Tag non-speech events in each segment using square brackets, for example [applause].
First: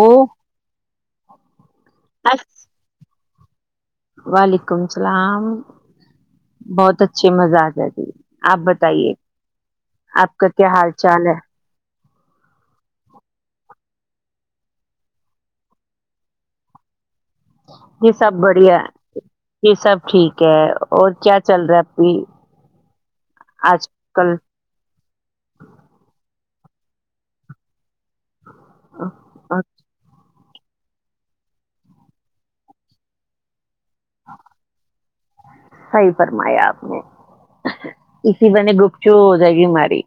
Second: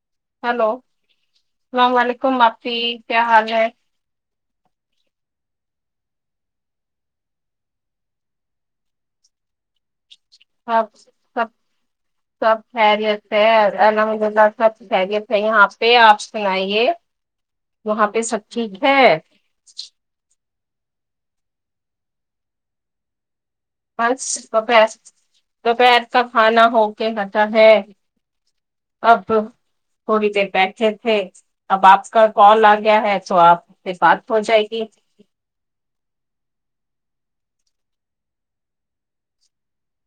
او hello اللام وعلیکم باپی کیا حال ہے وعلیکم اللام بہت اچھھی مزاق ہے تھی آپ بتائیے آپ کا کیا حال آپ چال ہے سب سب خیریت ہے الحمد للہ سب خیریت ہے یہاں پہ آپ سنائیے وہاں یہ پہ سب بڑھیا ٹھیک ہے یہ سب ٹھیک کہ اور کیا چل رہا ہے اھی بس دوپہر دوپہر سب کھانا ہو کے کتا ہے اب ہوگ ت بیٹھے تھے اب آپ کا کال آ گیا ہے سو آپ بات ہو جائے گی صحیح فرمایا آپ نے ای سی ب نے گپچو ہو جائے گی ماری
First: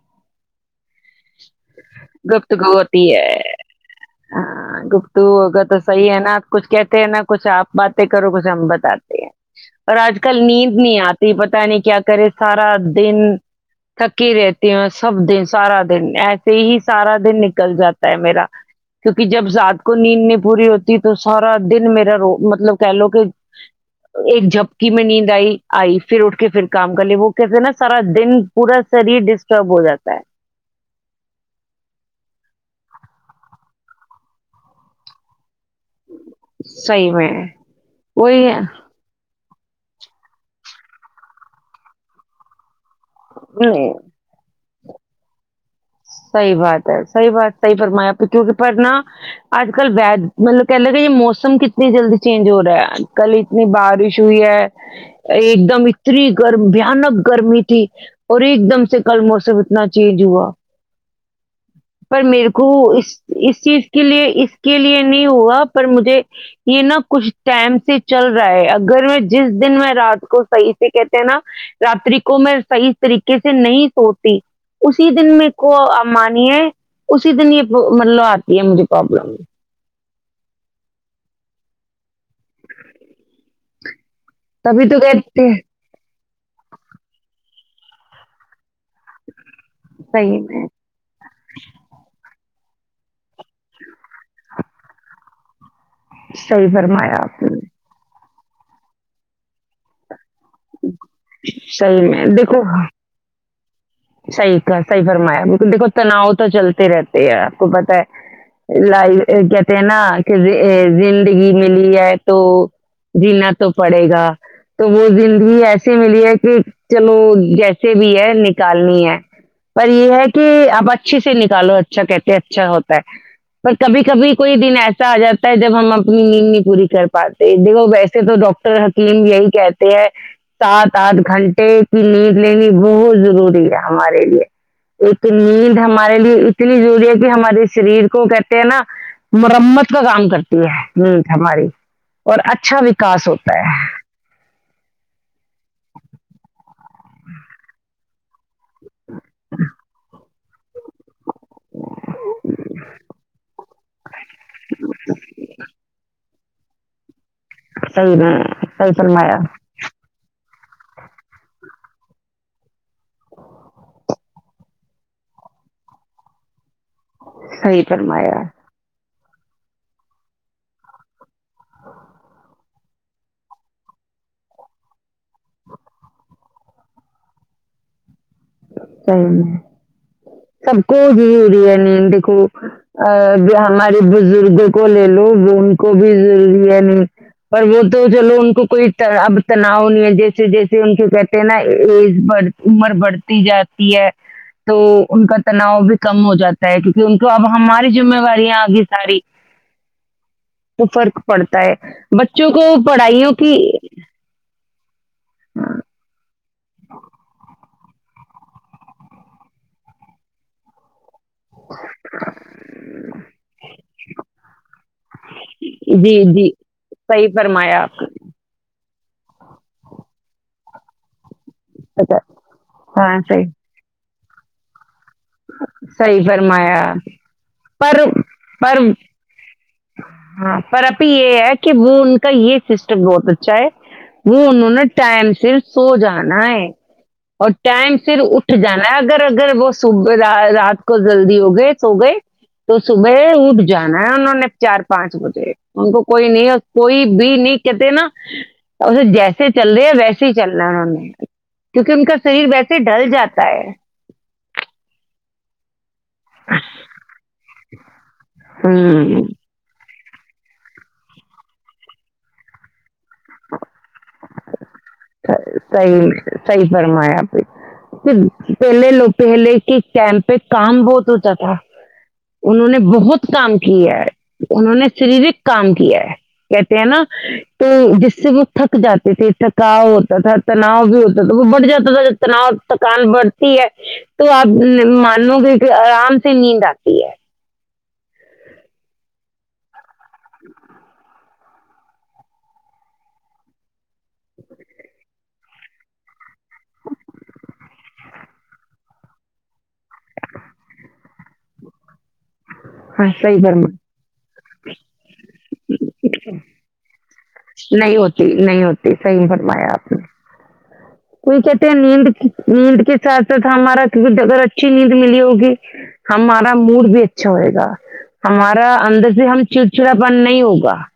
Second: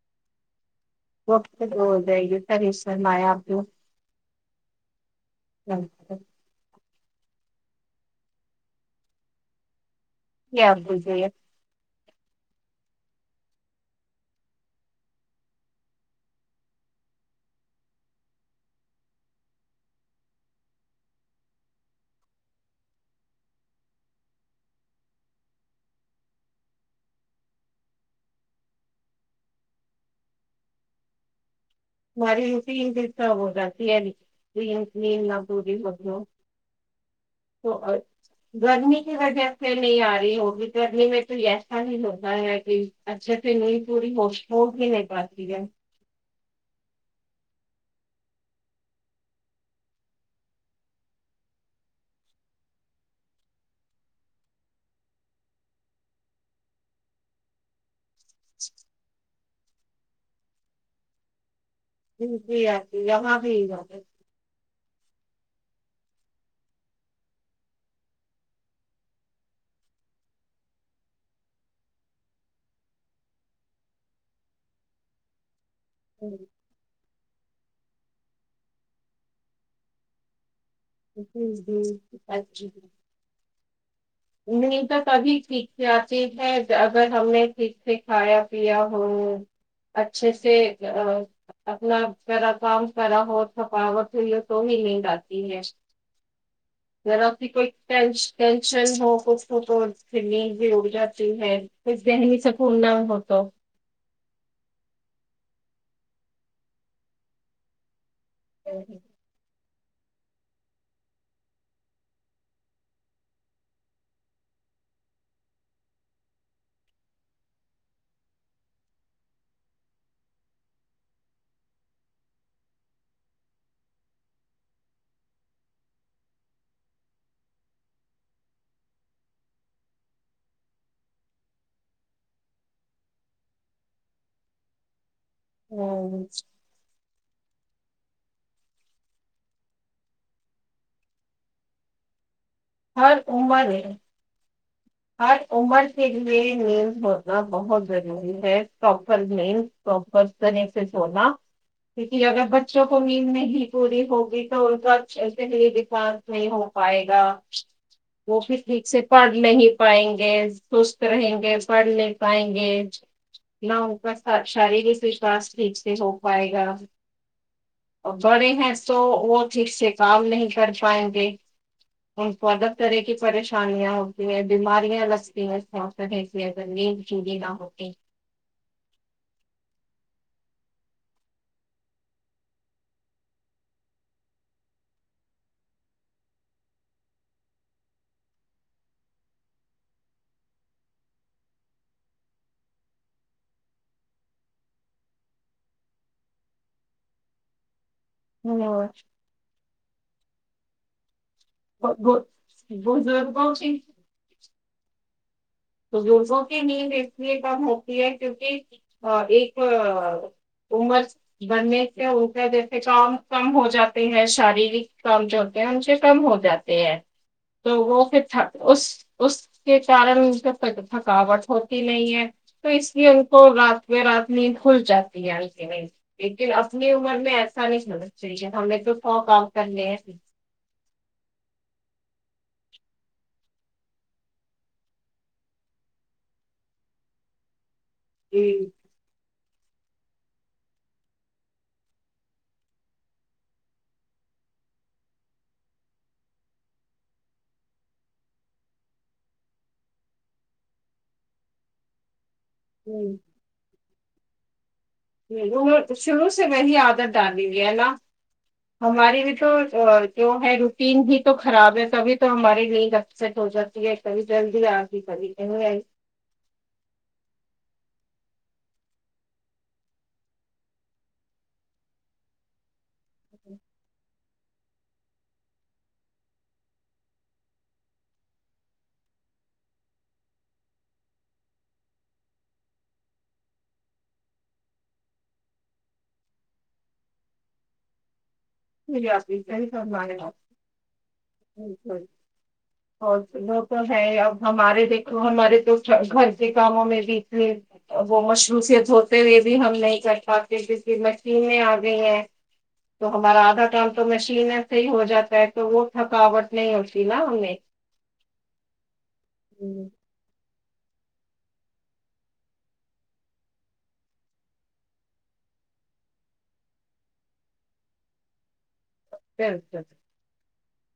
وقت بول جائے گی تری ہوتی ہے شرمایا آپ تو ہاں گ تو ہوگا تو صحی ہے نا آپ کچھ کہ نہ کچھ آپ باتیں کرو کچھ ہممبت ستے ہیں اور آج کل نیند آپ نہیں بولیے آتی پتاہ نہیں کیا کرے سارا دن تھکی رہتی ہیں سب دن سارا دن ایسے ہی سارا دن نکل جاتا ہے میرا کیونکہ جب رات کو نیند نہیں پوری ہوتی تو سارا دن میرا رو مطلب کہ لو کہ ایک جھپکی میں نیند آئی آئی پھر اٹھ کے پھر کام کر لے وہ کہتے ہیں نا سارا دن پورا شریر ڈسٹرب ہو جاتا ہے مری تینتب گا تینینین دی ہو صحیح میں تو وہی ہے، گرمی کی وجہ پھر نہیں آ رہی ہو بھی کرنے میں تو ایسا ہی ہوتا ہے کہ اچھا تین ہی پوری ہو بوک بھی نہیں پاتی ہے صحی بات ہے صحی بات صحی فرمایا پ کیونکہ پر نا آج کل و مطلب کہ ل گا یہ موسم کتنی جلدی چینج ہو رہا ہے کل اتنی بارش ہوئی ہے ایک دم اتنی گرم بانک گرمی تھی اور ایک دم سے کل موسم نہ چینج ہوا پر میرے جی کو آتی اس یہاں بھی اس چیز ہوتا کے لیے اس کے لیے نہیں ہوا پر مجھے یہ نا کچھ ٹائم سے چل رہا ہے اگر میں جس دن میں رات کو صحیح سے کہتے ہیں نا راتری کو میں صحیح طریقے سے نہیں سوتی اسی دن میں کو ہے۔ مانیے اسی دن یہ مطلو آتی ہے مجھے پرابلم ج جی اچ نہیں تو تبھی سیکھ جتی ہے اگر ہم نے کے کھایا پیا ہووں اچھے صحیح سے میں اپنا پیرا کام کرا ہو تھکاوٹ یہ تو ہی نیند آتی ہے صحیح فرمایا ذرا آپ سی نے کوئی ٹینشن ہو خ خک سنی بھی ا جاتی ہے اس صحیح میں دہنی سے دیکھو پورنام ہوتا ب دیکھو تناؤ تو چلتے رہتے ہے آپ کو پتہ ہے ال گ نا کہ زندگی ملی ہے تو جینا تو پڑے گا تو وہ ایس ملی ہے کہ چلو جیسے بھی ہے نکالنی ہے پر یہ ہے کہ آپ اچھے سے نکالو اچھا کہتے اچھا ہوتا ہے پر کبھی کبھی کوئی دن ایسا آ جاتا ہے جب ہم اپنی نیند نہیں پوری کر پاتے دیکھو ویسے تو ڈاکٹر حکیم یہی کہتے ہیں سات آٹھ گھنٹے کی نیند لینی بہت ضروری ہے ہمارے لیے نیند ہمارے ہوں، لیے اتنی ضروری ہے کہ ہمارے شریر کو کہتے ہیں نا مرمت کا کام کرتی ہے نیٹ ہماری اور اچھا ہر وکاس ہوتا عمر ہے ہر عمر سے جوے نے ب آ بہت ب ہے پراپر مین پروپر طری سے سنا کیونکہ اگر بچوں کو میند نہیں پوری ہوگی تو ان کا اچھے سے لیے ڈفرنس نہیں ہو پائے گا صحیح میں وہ بھی ٹھیک صحیح سے پڑھ فرمایا نہیں پائیں گے سست رہیں گے پڑھ ل پائیں گے نہ ان کا شارییرک وشاس ٹھیک سے ہو پائے گا صحیح فرمایا بڑے ہیں تو [unintelligible] وہ ٹھیک سے کام نہیں کر پائیں گے ان کو الگ طرح کی پریشانیاں ہوتی ہیں بیماریاں لگتی ہیں سوسنے سےگر نیند چڑی نہ ہوتی صی سب کو ضروری ہے نہیں دیکھو ہمارے بزرگ کو لے لو وہ ان کو بھی ضروری ہے نہیں اور وہ تو چلو ان کو کوئی اب تناؤ نہیں ہے جیسے جیسے ان کو کہتے ہیں نا ایج بڑ عمر بڑھتی جاتی ہے تو ان کا تناؤ بھی کم ہو جاتا ہے کیونکہ ان کو اب ہمارے اری جذمےوارییا آگی ہوں، ساری ا فر پڑتا ہے ب- بچوں کو ب- پڑھائیوں کی بزرگوں ت دور سو نیل ریسی ایک کام ہو کیونکہ ایک عمر بننے سے وہ کیا دیتے کام کم ہو جاتے ہیں شارییرک کام جو ہوتے ہیں ان سے جی کم ہو جی جاتے ہیں صحیح فرمایا تو آپ وہ پھر اس اس کے کارن کا تھا کا ب [unintelligible] ہوتی نہیں اچھا ہے تو اس لیے ہاں ان کو صحیح رات ب رات نیند ہول جات نہیں صحیح لیکن اپنی فرمایا عمر میں ایسا نہیں پر ہونا چاہی ہم نے پر تو فق ہاں پر ابھی یہ ہے کہ وہون یہ سسٹم بہت اچھا ہے وہ انہوں نے ٹائم سے سو جانا ہے اور ٹائم پھر اٹھ جانا ہے اگر اگر وہ صبح رات کو جلدی ہو گئے سو گئے تو صبح اٹھ جانا ہے انہوں نے چار پانچ بجے ان کو کوئی نہیں کوئی بھی نہیں کہتے نا اسے جیسے چل رہے ہیں ویسے ہی چل رہناا ہے انہوں نے کیونکہ ان کا شریر ویسے ڈل جاتا ہے م وہ شروع سے وہی عادت ڈ دیں گی اللہ ہوں ہماری بھی تو ہے روٹین بھی تو خراب ہے تبھی تو ہمارے لیے سیٹ ہو جاتی ہے ا بھی جلدی آا سی سی فرمائ آپی [unintelligible] پھر پہلے لو پہلے کے کیمپ پہ کام بہت اچا تھا انہوں نے بہت سب کام کی ہے [inaudible] انہوں نے شریرک کام کیا ہے کہتے ہیں نا تو جس سے وہ تھک جاتے تھے تھک کاؤ ہوتا تھا تناؤ بھی ہوتا تھا وہ بڑھ جاتا تھا ج تناؤ تھکان بڑھتی ہے تو آپ مانو گے کہ آرام سے نیند آتی ہے پ ہمارے اور وہ تو ہے ا ہمارے دیکھو ہمارے تو گھر کے کاموں میں بھی تھی وہ مصروفیت ہوتے ہوئے بھی ہم نہیں کر پاتے ج مشین آ گئی ہیں تو ہاں صیح ہمارا بر کام تو مشین سے ہی ہو جاتا ہے تو وہ تھکاوٹ نہیں ہوتی نا ان میں نہیں ہوتی نہیں ہوتی صحی فرمایا ہوں، آپ نے کوئی کہتے ہیں نیند نیند کے ساتھ ساتھ ہمارا اگر اچھی نیند ملی ہوگی ہمارا موڈ بھی اچھا ہوئے گا ہمارا اندر سے ہم بالکل چڑچڑا بن نہیں ہوگا [inaudible]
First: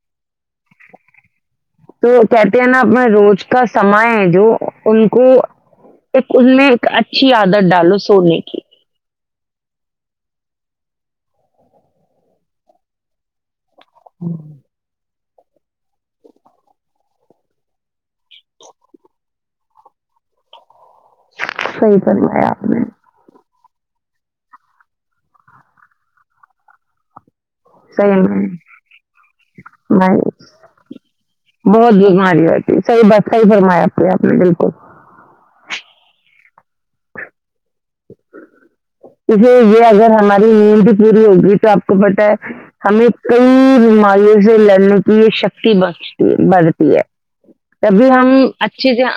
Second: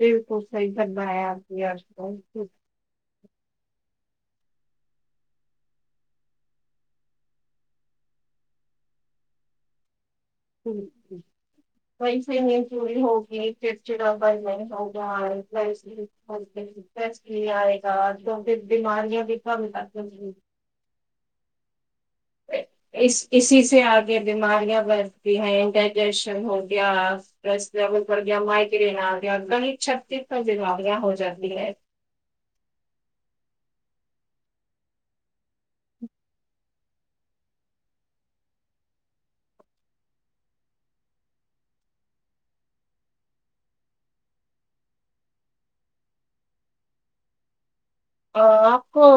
یہ بھی تو سح ہی سا ہےار تو کیاتےنا اپ میں رو کا سما ہے جو ان کو ایک ان میں ایک اچھی عادت ڈالو سونے کی ہ وی سے م چی ہوگی پھر [unintelligible] کچ ڈا پ س ڈ آ بس کی آئے گا توکہ بیماریاں بھی کم کری سی کرو ہے آپ نے اسی اس سے آگے بیماریاں بھتی ہیں ڈائجیشن ہو گیا رس لیول پر صحیح گیا ماہتی دین آ گ گنیت میں چھتی پر ج بابیا ہو جات گ ہے صحی بات صحی فرمایا آ کی آپ نے بالکل اسے یہ اگر ہماری نیند پوری ہوگی تو آپ کو پت ہے ہمیں کئی بیماریوں سے لڑنے کی یہ شکتی بڑتی بڑھتی ہے تبھی ہم آپ اچھی سے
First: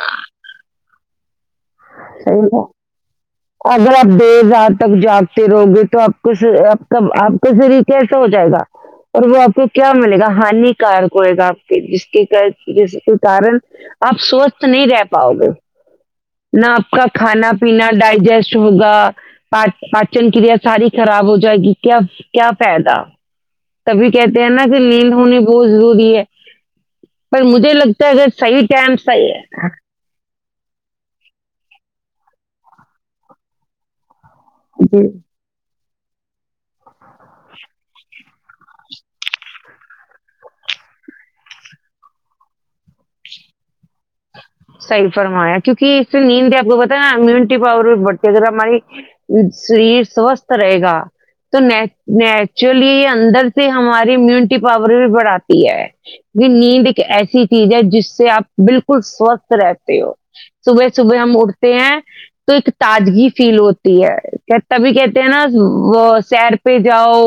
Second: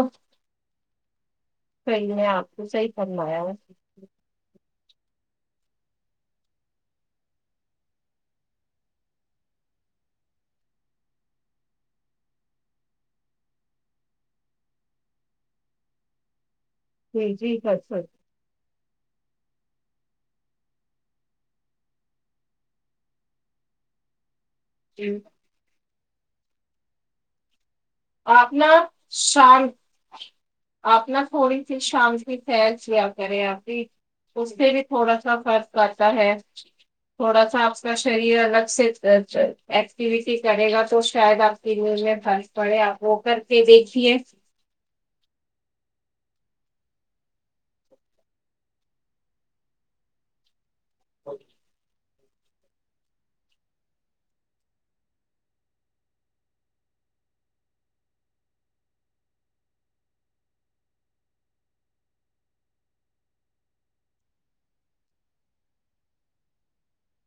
صحی نہیں آپ کو صحیح کرناات عضرب دزات تک جاگتے رہو گے تو آپ کو آپ کا آپ کا شری کیسا ہو جائے گا اور وہ آپ کو کیا ملے گا ہانیکارک ہوئے گا آپ کے جس کے جس کے کارن آپ سوستھ نہیں رہ پاؤ گے نہ آپ کا جی کھانا جی کر پینا سکتی ہوگا پاچن کریا ساری خراب ہو جائے گی کیا کیا پائدا تبھی کہتے سا کے نیند ہوں۔ ہونے بہت ضرور بھی ہے پر مجھے لگتا ہے اگر صحیح آنا ٹائم صحیح شان آنا تھوڑی سی شان سل سیا کرے آپ بھی اس سے بھی ہے جی تھوڑا سا خرچ آتا ہے تھوڑا سا آپ کا شریر الگ سے ایکٹیویٹی کرے گا تو شاید آپ کی میںھر پڑے آپ ر کر کے دیکھ صحی فرمایا کیونکہ سے نیند آپ کو بت ہے نا امیونٹی پاور بھی بڑھتی ہے اگر ہماری شریر سوستھ رہے گا گ تو ن نیچرلی اندر سے ہماری امیونٹی پاور بھی بڑھاتی ہے نیند ایک ایسی چیز ہے جس سے آپ بالکل سوستھ رہتے ہو صبح صبح ہم اٹھتے ہیں تو ایک تازگی فیل ہوتی ہے تبھی کہتے ہیں نا وہ سیر پہ جاؤ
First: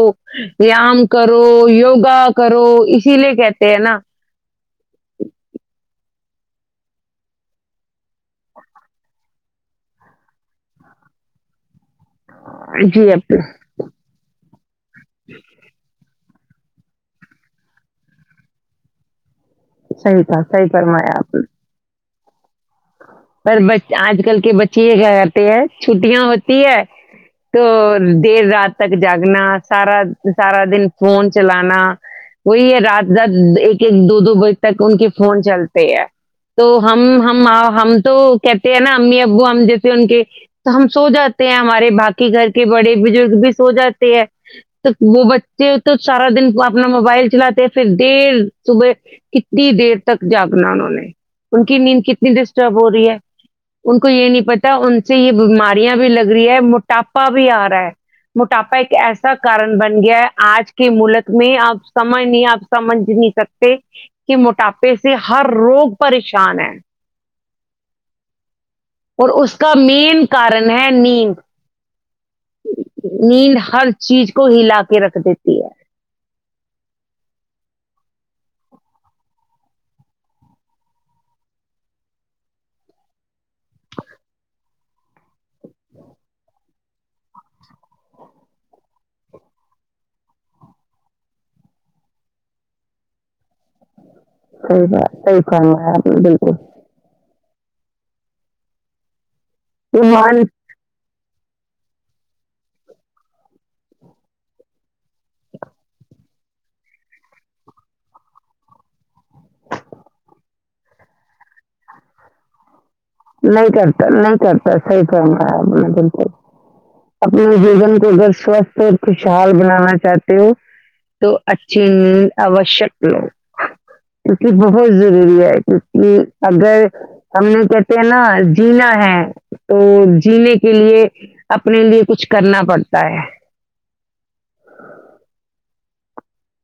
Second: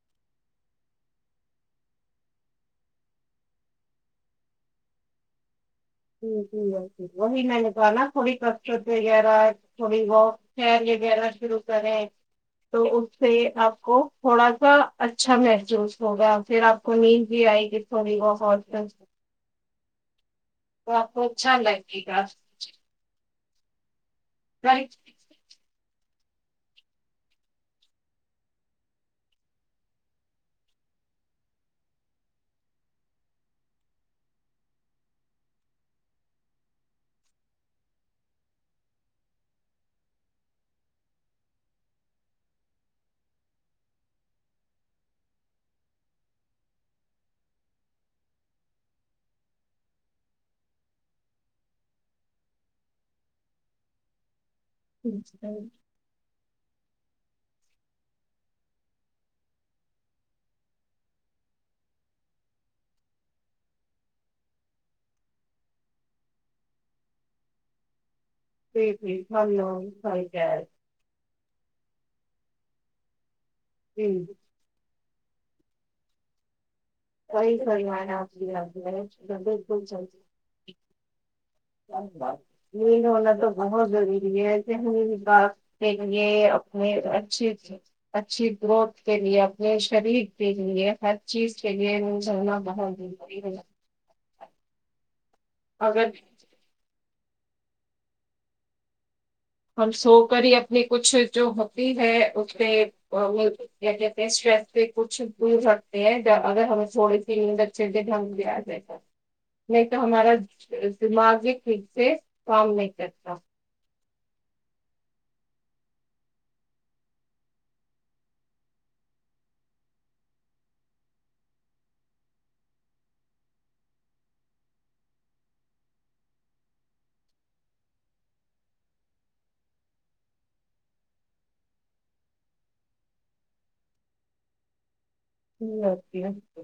ویام کرو یوگا کرو اسی لیے کہتے ہیں نا جٹ ٹیک ہے وہی میں نے تو نا تھوڑی کسرت وغیرہ تھوڑی بت ش یہ بینا شرو کریں تو اس جی سے نے آپ کو تھوڑا سا اچھا محسوس ہوگا پھر آپ کو امید بھی آئے گی تھوڑی بہت سیتا تو آپ کو ا چھان لگے گا پر ب آج کل کے بچے یہ رائٹ کیا کرتے ہیں چھٹیاں ہوتی ہے تو دیر رات تک جاگنا سارا سارا دن فون چلانا وہی ہے رات رات ایک ایک دو دو بجے تک ان کے فون چلتے ہے تو ہم ہم ہم تو کہتے ہیں نا امی ابو ہم جیسے ان کے تو ہم سو جاتے ہیں ہمارے باقی گھر کے بڑے بزرگ بھی سو جاتے ہیں تو وہ بچے تو سارا دن اپنا موبائل چلاتے ہیں پھر دیر صبح کتنی دیر تک جاگنا انہوں نے ان کی نیند کتنی ڈسٹرب ہو ہے ان کو یہ نہیں پتا ان سے یہ بیماریاں بھی لگ رہی ہے مٹ موٹاپا بھی آ رہا ہے موٹاپا ایک ایسا کارن بن گیا ہے آج کے ملک میں آپ سمجھ نہیں آپ سمجھ نہیں سکتے کہ موٹاپے سے ہر روگ پریشان ہے جی جی اور اس ہم کا لوگ مین صحیح کہہ رہے ہیں کارن ہے نیند نین ل [unintelligible] ہر چیز جی کو ہلا کے رکھ رکھ دیتی ہے [inaudible] کئی گھرو ن آپ گ گھر بکل چلتی ن ہونا تو بہت ضروری ہےسے م با کے لیے اپنے اچھی اچھی گروتھ کے لیے اپنے شریر کے لیے ہر چیز کے لیے م ہوھونا بہت ضروری ہے ہو جا [unintelligible] صحی فانوایا آپ اگر نے بالکل ہم یہ سو مان کر ہی اپنے کچھ جو ہوتی ہے اس پہ کیا کہتے اسٹریس پہ کچھ دور رکھتے ہیں اگر ہمیں تھوڑی سید اچے سے ڈنگ لے آ جائے گا نہیں تو ہمارا دماغی سے کام نہیں کرتا نہیںٹ [unintelligible] نہیں کرتا صحیح کہنا ہے مطلب اپنے جین کو اگر سوستھ اور خوشحال بنانا چاہتے ہو تو اچھی نیند آوشک لو کیہ بہت ضروری ہے کیک اگر ہم نے کہ نا جینا ہے تو جینے کے لیے اپنے لیے کچھ کرنا پڑتا ہے جی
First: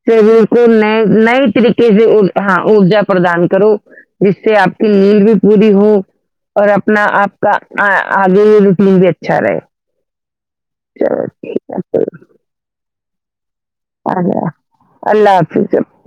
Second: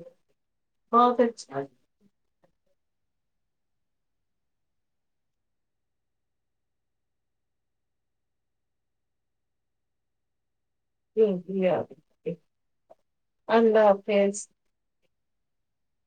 شریر کو ن نئی طریقے سے ہاں ارجا پردان کرو جس سے آپ کی لییل بھی پوری ہو اور اپنا آپ کا آگے ہول بھی اچھا رہے چلو ٹھیک ہے [unintelligible] اللہ حافظ [inaudible]